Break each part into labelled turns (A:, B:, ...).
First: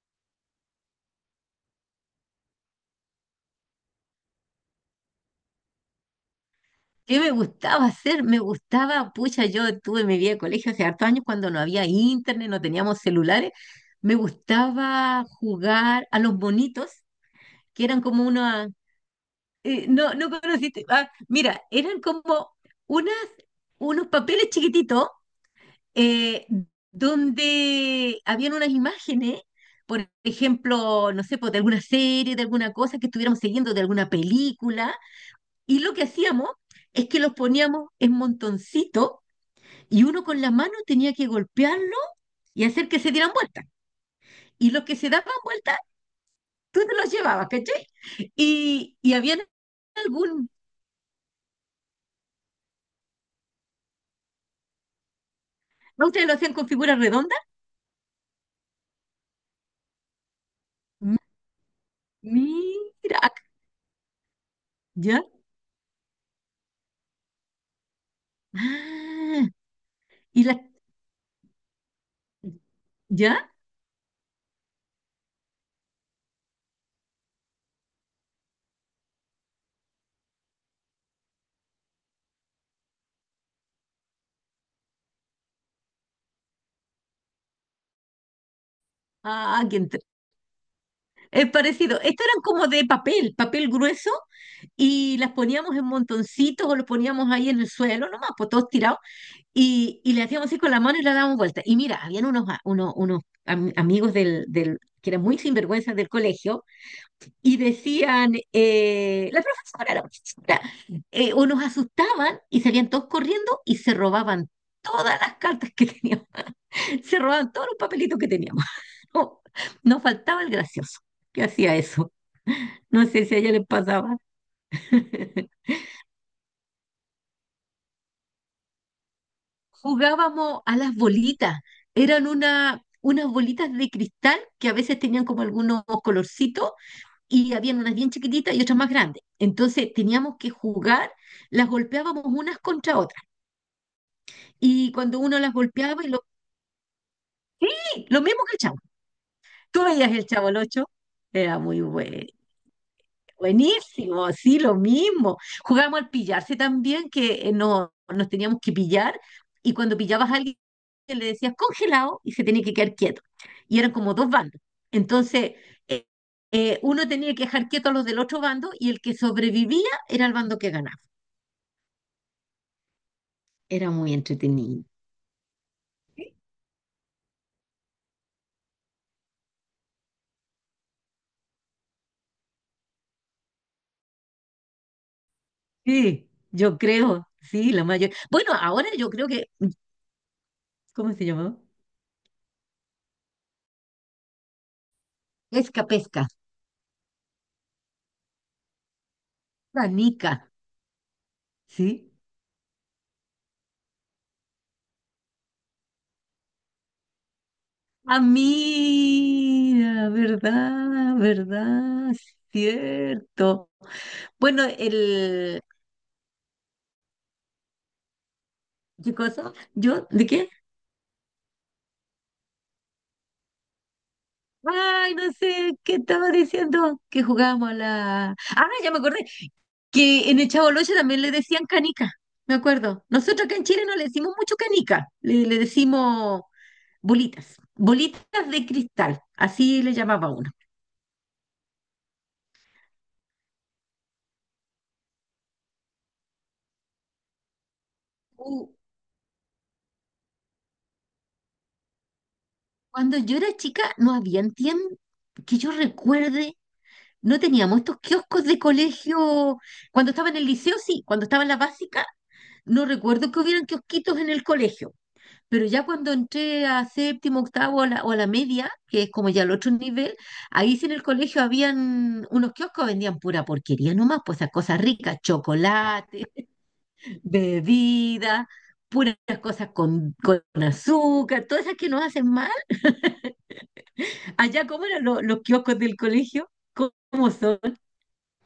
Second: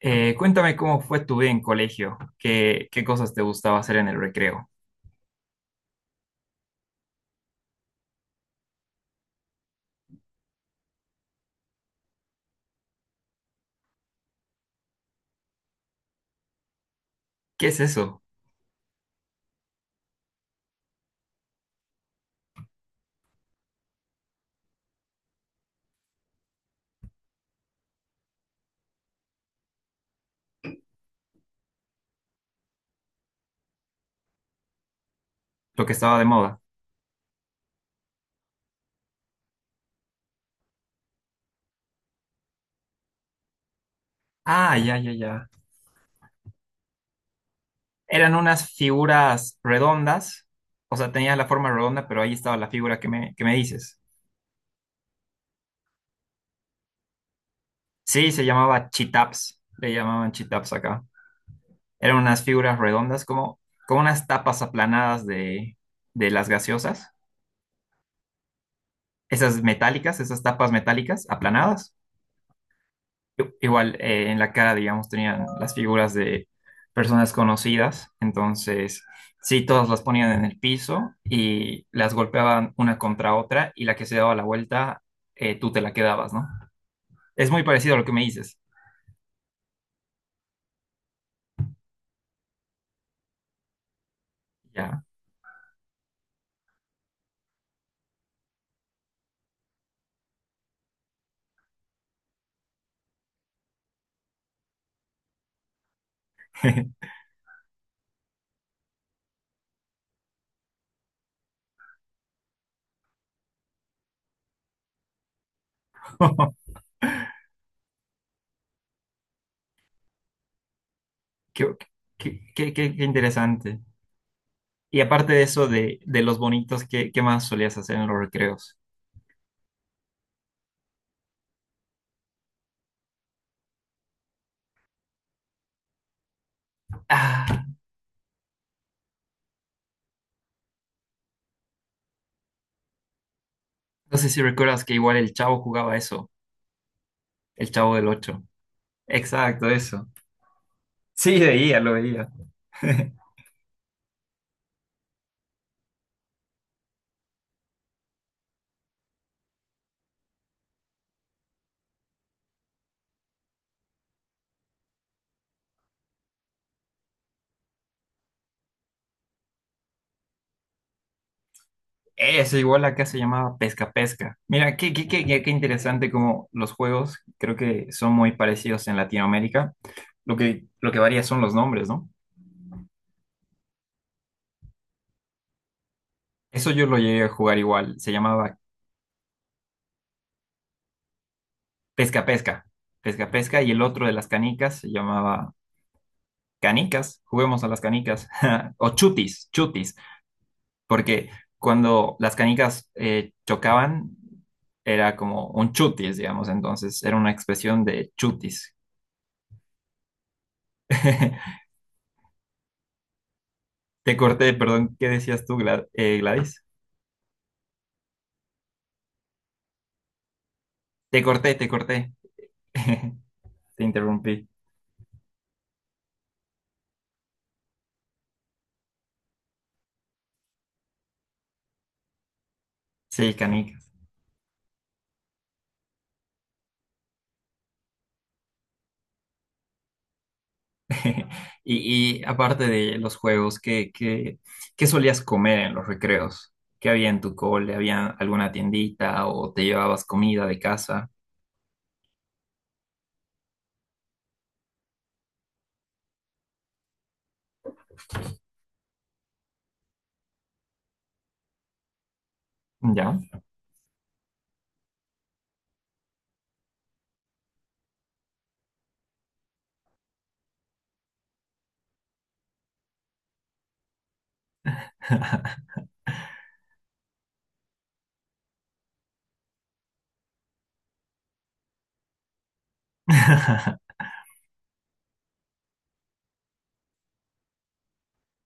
A: Cuéntame cómo fue tu vida en colegio, qué cosas te gustaba hacer en el recreo.
B: ¿Qué me gustaba hacer? Me gustaba, pucha, yo tuve mi vida de colegio hace hartos años cuando no había internet, no teníamos celulares. Me gustaba jugar a los bonitos,
A: ¿Qué es
B: que eran
A: eso?
B: como una, no, no conociste. Ah, mira, eran como unas, unos papeles chiquititos, eh, donde habían unas imágenes, por ejemplo, no sé, pues, de alguna serie, de alguna cosa que estuviéramos siguiendo, de alguna película, y
A: Lo que
B: lo que
A: estaba de
B: hacíamos
A: moda.
B: es que los poníamos en montoncitos y uno con la mano tenía que golpearlo y hacer que se dieran vueltas. Y
A: Ah,
B: los que
A: ya,
B: se
A: ya,
B: daban
A: ya.
B: vueltas, tú te los llevabas, ¿cachai?
A: Eran unas
B: Y habían
A: figuras redondas,
B: algún.
A: o sea, tenía la forma redonda, pero ahí estaba la figura que me dices.
B: ¿No? ¿Ustedes lo hacían con figuras redondas?
A: Sí, se llamaba chitaps, le llamaban chitaps acá.
B: M-
A: Eran unas figuras
B: Mira,
A: redondas como, como unas tapas
B: ¿ya?
A: aplanadas de las gaseosas,
B: Ah,
A: esas metálicas, esas
B: y la.
A: tapas metálicas aplanadas.
B: ¿Ya?
A: Igual en la cara, digamos, tenían las figuras de personas conocidas, entonces sí, todas las ponían en el piso y las golpeaban una contra otra y la que se daba la vuelta, tú te la quedabas, ¿no? Es muy parecido a lo que me dices.
B: Ah, es parecido. Estos eran como de papel, papel grueso,
A: Ya.
B: y las poníamos en montoncitos o los poníamos ahí en el suelo, nomás, pues todos tirados. Y le hacíamos así con la mano y la dábamos vuelta. Y mira, habían unos, amigos del que eran muy sinvergüenzas del colegio y decían, la profesora, o nos asustaban y salían todos corriendo y se robaban todas las cartas que teníamos, se robaban todos los papelitos que teníamos. No, nos faltaba el gracioso que
A: Qué,
B: hacía eso.
A: qué
B: No sé si a ella le
A: interesante.
B: pasaba.
A: Y aparte de eso, de los bonitos, ¿qué más solías hacer en los recreos?
B: Jugábamos a las bolitas. Eran unas bolitas de cristal que a veces tenían como algunos colorcitos y
A: Ah,
B: habían unas bien chiquititas y otras más grandes. Entonces teníamos que jugar, las golpeábamos unas contra otras.
A: no sé si recuerdas
B: Y
A: que igual
B: cuando
A: el
B: uno las
A: Chavo jugaba
B: golpeaba, y lo,
A: eso, el Chavo
B: ¡pi!,
A: del
B: lo
A: Ocho.
B: mismo que el chavo.
A: Exacto,
B: Tú
A: eso.
B: veías el chavo el 8,
A: Sí,
B: era muy
A: veía, lo
B: bueno.
A: veía.
B: Buenísimo, sí, lo mismo. Jugábamos al pillarse también, que no, nos teníamos que pillar, y cuando pillabas a alguien le decías congelado y se tenía que quedar quieto. Y eran como dos bandos. Entonces, eh, uno tenía que dejar quieto a los del otro bando y el que sobrevivía era el bando que ganaba.
A: Eso, igual acá se llamaba pesca
B: Era muy
A: pesca. Mira,
B: entretenido.
A: qué interesante como los juegos creo que son muy parecidos en Latinoamérica. Lo que varía son los nombres, ¿no?
B: Sí,
A: Eso
B: yo
A: yo lo llegué a
B: creo,
A: jugar
B: sí, la
A: igual. Se
B: mayor. Bueno,
A: llamaba
B: ahora yo creo que, ¿cómo se llamaba?
A: pesca pesca. Pesca pesca y el otro de las canicas se llamaba
B: Pesca, pesca,
A: canicas. Juguemos a las canicas. O chutis, chutis.
B: canica,
A: Porque
B: ¿sí?
A: cuando las canicas chocaban, era como un chutis, digamos. Entonces era una expresión de
B: Ah,
A: chutis.
B: mira, verdad, verdad, cierto.
A: Te corté,
B: Bueno,
A: perdón, ¿qué decías tú,
B: el.
A: Gladys?
B: ¿Qué cosa? ¿Yo? ¿De qué?
A: Te corté, te corté. Te interrumpí.
B: Ay, no sé, ¿qué estaba diciendo? Que jugábamos a la. Ah, ya me acordé, que en el Chaboloche también le decían canica, me acuerdo.
A: Sí,
B: Nosotros acá en Chile
A: canicas.
B: no le decimos mucho canica, le decimos bolitas, bolitas de cristal, así le llamaba uno.
A: Y, y aparte de los juegos, ¿qué solías comer en los recreos? ¿Qué había en tu cole? ¿Había alguna
B: Uh,
A: tiendita o te llevabas comida de casa?
B: Cuando yo era chica no habían tiempo que yo recuerde. No teníamos estos kioscos de colegio. Cuando estaba en el liceo, sí. Cuando estaba en la básica, no
A: ¿Ya?
B: recuerdo que hubieran kiosquitos en el colegio. Pero ya cuando entré a séptimo, octavo a o a la media, que es como ya el otro nivel, ahí sí en el colegio habían unos kioscos, vendían pura porquería nomás, pues esas cosas ricas, chocolate, bebida, puras cosas con azúcar, todas esas que nos hacen mal. Allá, ¿cómo eran los kioscos del colegio? ¿Cómo son?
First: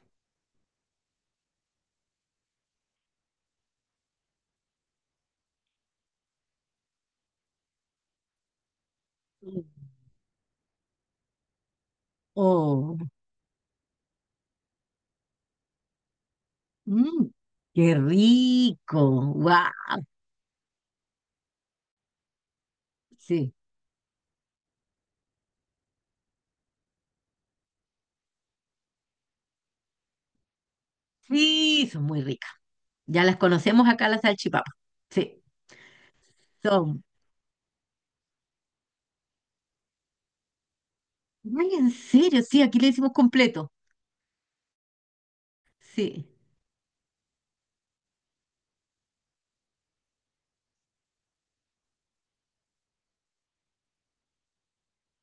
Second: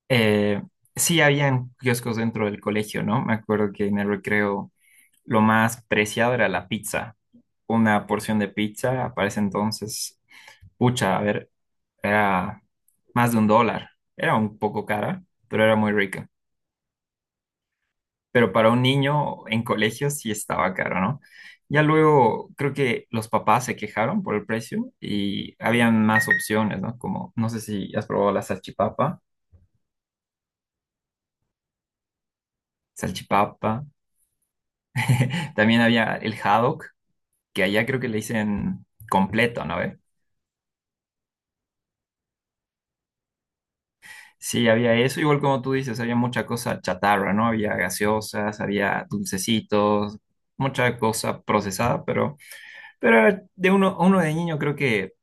A: Eh, sí, habían kioscos dentro del colegio, ¿no? Me acuerdo que en el recreo lo más preciado era la pizza. Una porción de pizza, para ese entonces, pucha, a ver, era
B: Oh.
A: más de un dólar. Era un poco cara, pero era muy rica.
B: Mm, qué
A: Pero para un
B: rico.
A: niño en
B: ¡Wow!
A: colegio sí estaba caro, ¿no? Ya luego creo que los
B: Sí,
A: papás se quejaron por el precio y habían más opciones, ¿no? Como, no sé si has probado la salchipapa,
B: sí, son muy ricas. Ya las
A: salchipapa.
B: conocemos acá, las salchipapas. Sí,
A: También había el haddock,
B: son.
A: que allá creo que le dicen completo, ¿no?
B: Ay, en serio, sí, aquí le decimos completo.
A: Sí, había eso, igual como tú dices, había
B: Sí,
A: mucha cosa chatarra, ¿no? Había gaseosas, había dulcecitos, mucha cosa procesada, pero era de uno, a uno de niño creo que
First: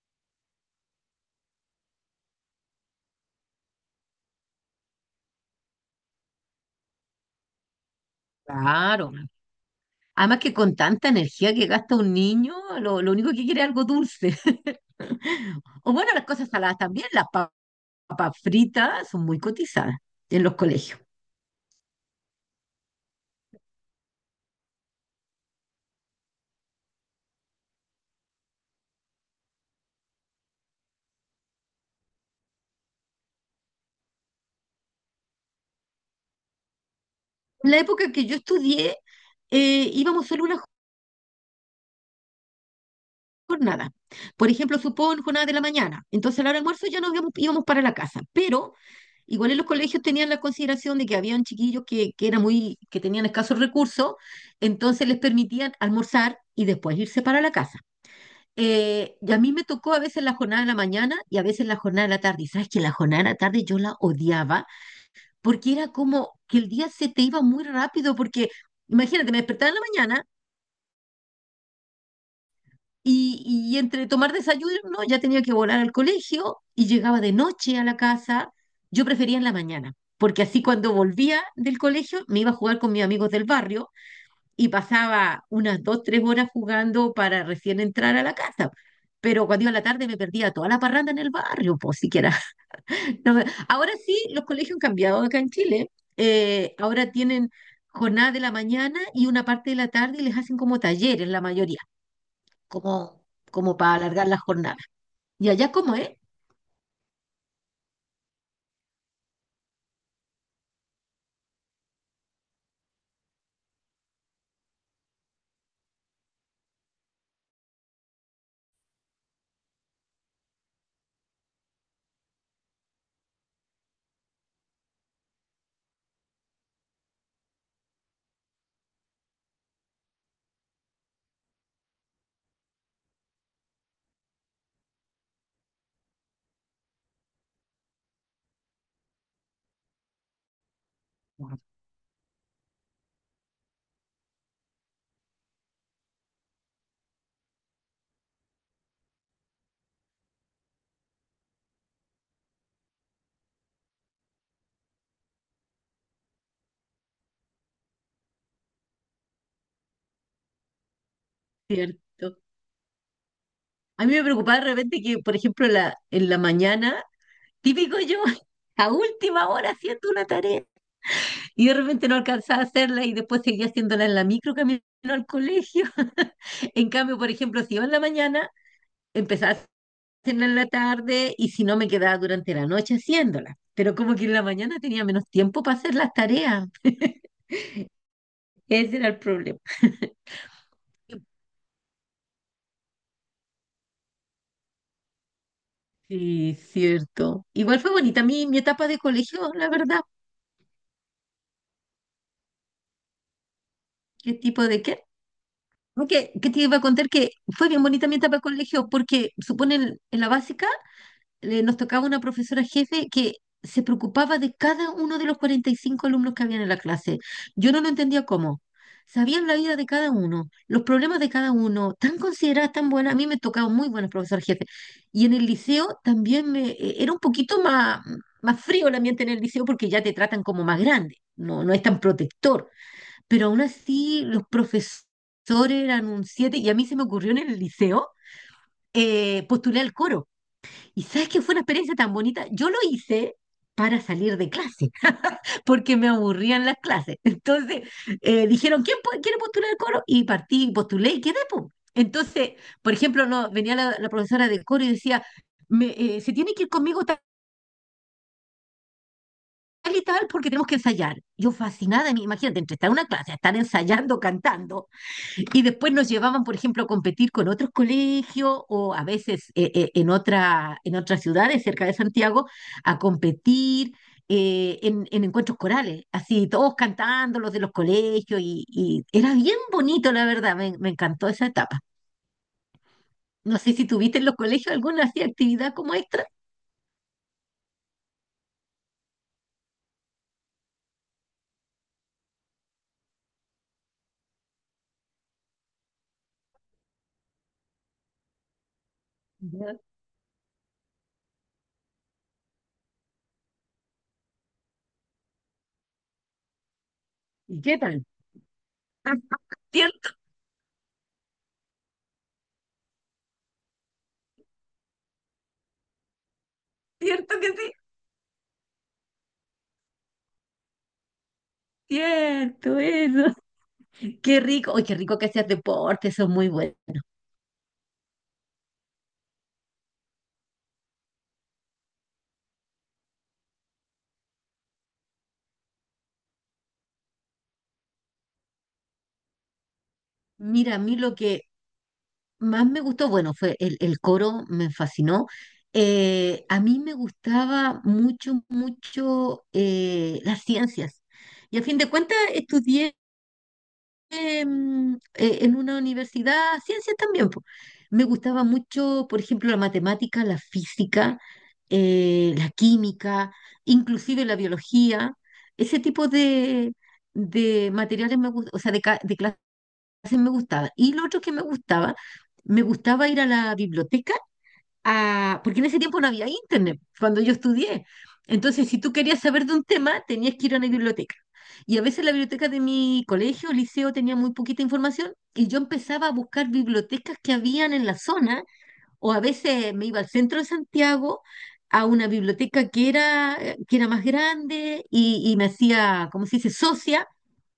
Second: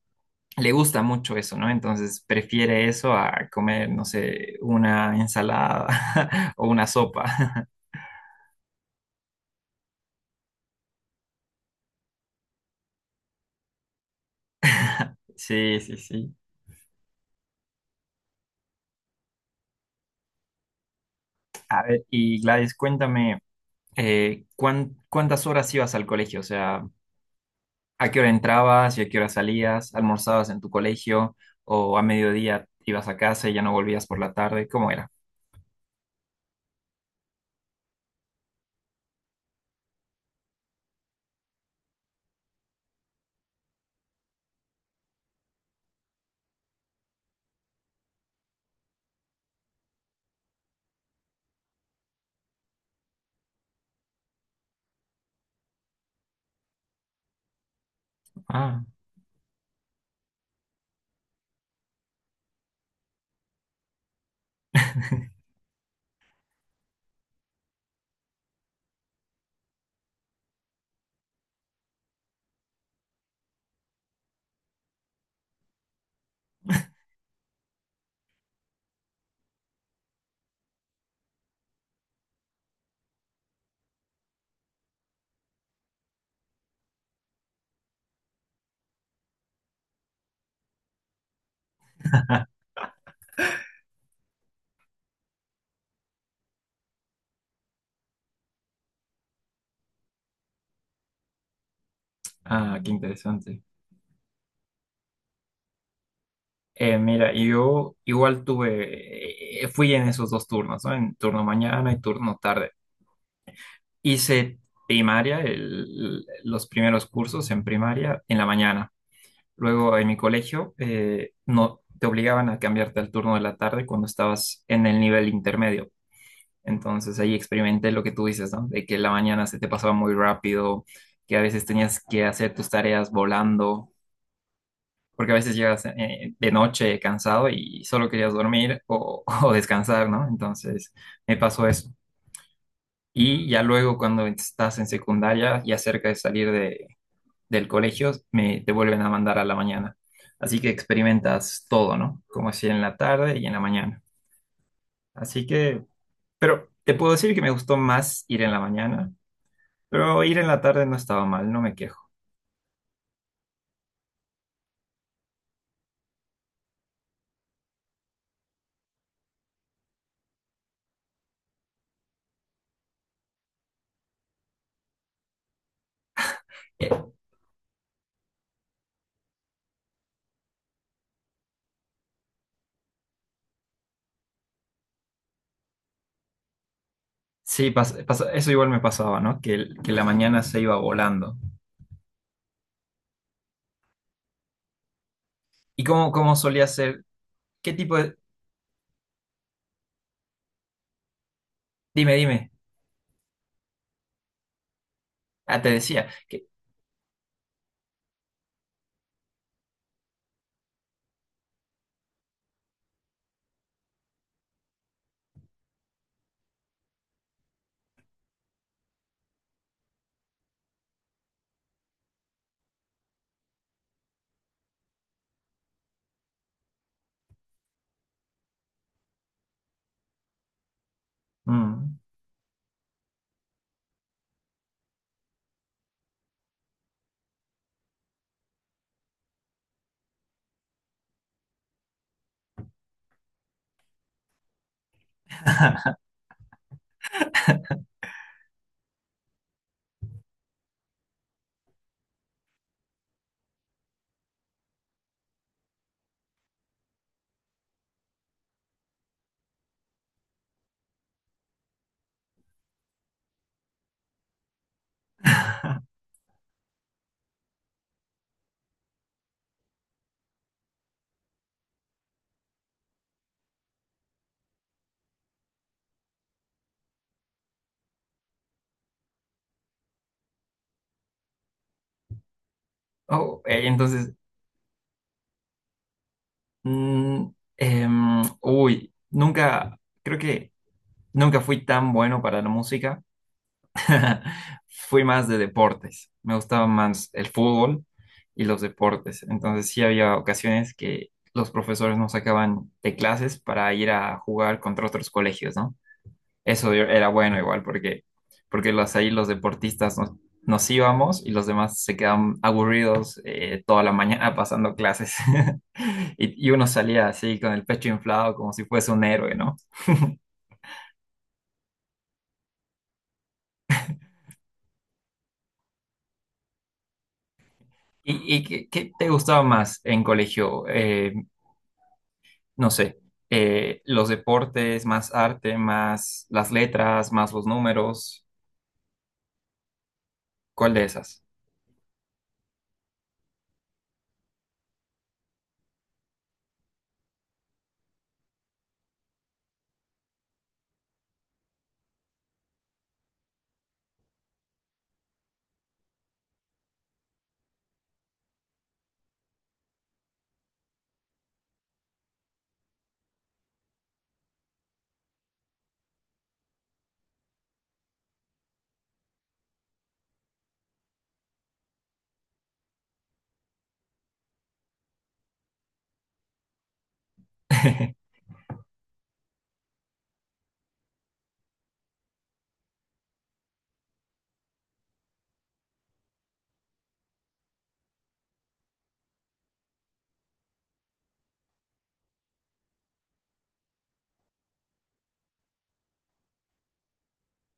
A: le gusta mucho eso, ¿no? Entonces prefiere eso a comer, no sé, una ensalada o una sopa.
B: claro. Además que con tanta energía que gasta un niño, lo único que quiere es algo dulce.
A: Sí,
B: O
A: sí,
B: bueno, las
A: sí.
B: cosas saladas también, papas fritas son muy cotizadas en los colegios.
A: A ver, y Gladys, cuéntame, ¿cuán- cuántas horas ibas al colegio? O sea, ¿a qué hora entrabas y a qué hora salías? ¿Almorzabas en tu colegio o a mediodía ibas a casa y ya no volvías por la tarde? ¿Cómo era?
B: En la época que yo estudié, íbamos solo una jornada. Por ejemplo, supón jornada de la mañana. Entonces, a la hora del almuerzo ya nos íbamos, íbamos para la casa. Pero igual en los colegios tenían la consideración de que habían chiquillos que eran muy, que tenían escasos recursos, entonces les permitían almorzar y después irse para la casa.
A: Ah,
B: Y a mí me tocó a veces la jornada de la mañana y a veces la jornada de la tarde. Y sabes que la jornada de la tarde yo la odiaba porque era como que el día se te iba muy rápido porque, imagínate, me despertaba en la mañana. Y entre tomar desayuno, ¿no?, ya tenía que volar al colegio y llegaba de noche a la casa. Yo prefería en la mañana, porque así cuando volvía del colegio me iba a jugar con mis amigos del barrio y pasaba unas dos, tres horas jugando para recién entrar a la casa. Pero cuando iba a la tarde me perdía toda la parranda en el barrio, pues siquiera. No me- Ahora sí, los colegios han cambiado acá en Chile. Ahora tienen jornada de la mañana y una parte de la tarde y les hacen como talleres la mayoría,
A: ah, qué
B: como
A: interesante.
B: como para alargar las jornadas. Y allá cómo es,
A: Mira, yo igual tuve, fui en esos dos turnos, ¿no? En turno mañana y turno tarde. Hice primaria, los primeros cursos en primaria en la mañana. Luego en mi colegio no te obligaban a cambiarte al turno de la tarde cuando estabas en el nivel intermedio. Entonces ahí experimenté lo que tú dices, ¿no? De que la mañana se te pasaba muy rápido, que a veces tenías que hacer tus tareas volando, porque a veces llegas de noche cansado y solo querías dormir o, o descansar, ¿no? Entonces me pasó eso. Y ya luego cuando estás en secundaria y cerca de salir de, del colegio, te vuelven a mandar a la mañana. Así que experimentas todo, ¿no? Como si en la tarde y en la mañana. Así que, pero te puedo decir que me gustó más ir en la mañana. Pero ir en la tarde no estaba mal, no me
B: ¿cierto?
A: quejo.
B: A mí me preocupaba de repente que, por ejemplo, en la mañana, típico yo, a última hora haciendo una tarea y de repente no alcanzaba a hacerla y después seguía haciéndola en la micro camino al colegio. En
A: Eh,
B: cambio, por ejemplo, si iba en la mañana, empezaba a hacerla en la tarde y si no, me quedaba durante la noche haciéndola. Pero como que en la mañana tenía menos tiempo para hacer las tareas.
A: sí, eso igual me
B: Ese era el
A: pasaba, ¿no? Que,
B: problema.
A: que la mañana se iba volando. ¿Y cómo
B: Sí,
A: solía ser?
B: cierto.
A: ¿Qué
B: Igual fue
A: tipo de...?
B: bonita mi etapa de colegio, la verdad.
A: Dime, dime.
B: ¿Qué tipo de qué?
A: Ah, te decía
B: Aunque,
A: que...
B: ¿qué te iba a contar? Que fue bien bonita mi etapa de colegio porque, suponen, en la básica nos tocaba una profesora jefe que se preocupaba de cada uno de los 45 alumnos que habían en la clase. Yo no lo entendía cómo. Sabían la vida de cada uno, los problemas de cada uno, tan consideradas, tan buenas. A mí me tocaban muy buenas profesoras jefes. Y en el liceo también era un poquito más, más frío el ambiente en el liceo porque ya te tratan como más grande, no, no es
A: Mm.
B: tan protector. Pero aún así los profesores eran un siete y a mí se me ocurrió en el liceo postular al coro. Y sabes que fue una experiencia tan bonita. Yo lo hice para salir de clase, porque me aburrían las clases. Entonces dijeron, ¿quién quiere postular el coro? Y partí, postulé y quedé, po. Entonces, por ejemplo, no, venía la profesora del coro y decía, me, se tiene que ir conmigo tal y tal porque tenemos que ensayar. Yo fascinada, imagínate, entre estar en una clase, estar ensayando, cantando. Y después nos llevaban, por ejemplo, a competir con otros colegios o a veces en en otras ciudades cerca de Santiago a competir, en encuentros corales, así todos cantando los de los colegios y era bien bonito, la verdad, me encantó esa etapa.
A: Oh,
B: No sé si
A: entonces,
B: tuviste en los colegios alguna así actividad como extra.
A: mm, nunca, creo que nunca fui tan bueno para la música. Fui más de deportes. Me gustaba más el fútbol y los deportes. Entonces
B: Ya.
A: sí había ocasiones que los profesores nos sacaban de clases para ir a jugar contra otros colegios, ¿no? Era bueno
B: ¿Y
A: igual
B: qué
A: porque,
B: tal?
A: porque ahí los deportistas
B: Cierto,
A: nos íbamos y los demás se quedaban aburridos toda la mañana pasando clases. Y, y uno salía así
B: cierto que
A: con el
B: sí.
A: pecho inflado como si fuese un héroe, ¿no?
B: Cierto, eso. Qué rico. Oye, qué rico que hacías deporte, eso es muy bueno.
A: Y qué, qué te gustaba más en colegio? No sé, los deportes, más arte, más las letras, más los números, ¿cuál
B: Mira, a
A: de
B: mí lo
A: esas?
B: que más me gustó, bueno, fue el coro, me fascinó. A mí me gustaba mucho, mucho, las ciencias. Y a fin de cuentas estudié, en una universidad, ciencias también. Po. Me gustaba mucho, por ejemplo, la matemática, la física, la química, inclusive la biología. Ese tipo de materiales me gusta, o sea, de clases me gustaba. Y lo otro que me gustaba ir a la biblioteca, a... porque en ese tiempo no había internet, cuando yo estudié. Entonces, si tú querías saber de un tema, tenías que ir a una biblioteca. Y a veces la biblioteca de mi colegio o liceo tenía muy poquita información y yo empezaba a buscar bibliotecas que habían en la zona, o a veces me iba al centro de Santiago a una biblioteca que era más grande y me hacía, como se dice, socia,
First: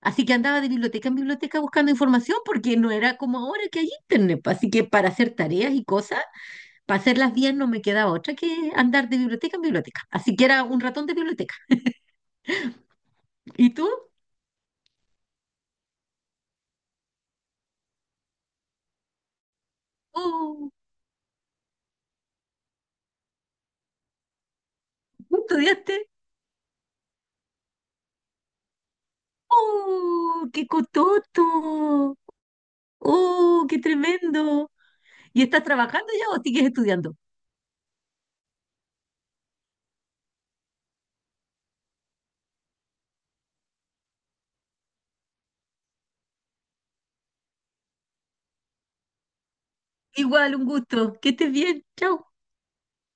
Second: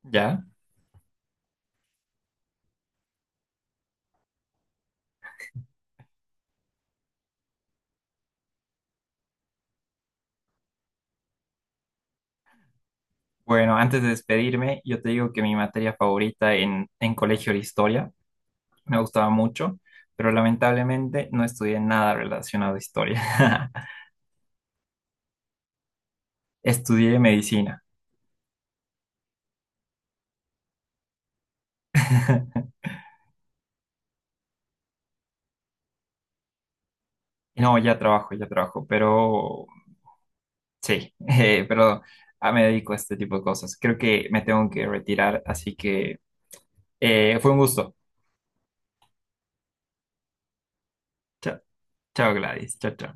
B: así que
A: ¿Ya?
B: andaba de biblioteca en biblioteca buscando información porque no era como ahora que hay internet, pa, así que para hacer tareas y cosas, para hacerlas bien no me quedaba otra que andar de biblioteca en biblioteca, así que era un ratón de biblioteca. ¿Y
A: Bueno,
B: tú?
A: antes de despedirme, yo te digo que mi materia favorita en colegio era historia, me gustaba mucho, pero
B: Oh,
A: lamentablemente no estudié nada relacionado a historia.
B: ¿tú estudiaste?
A: Estudié medicina.
B: ¡Oh, qué cototo! ¡Oh, qué tremendo! ¿Y estás trabajando ya o sigues estudiando?
A: No, ya trabajo, pero sí, pero ah, me dedico a este tipo de cosas. Creo que me tengo que retirar, así que fue un gusto.
B: Igual, un gusto. Que estés
A: Chao.
B: bien. Chau.
A: Chao, Gladys. Chao, chao.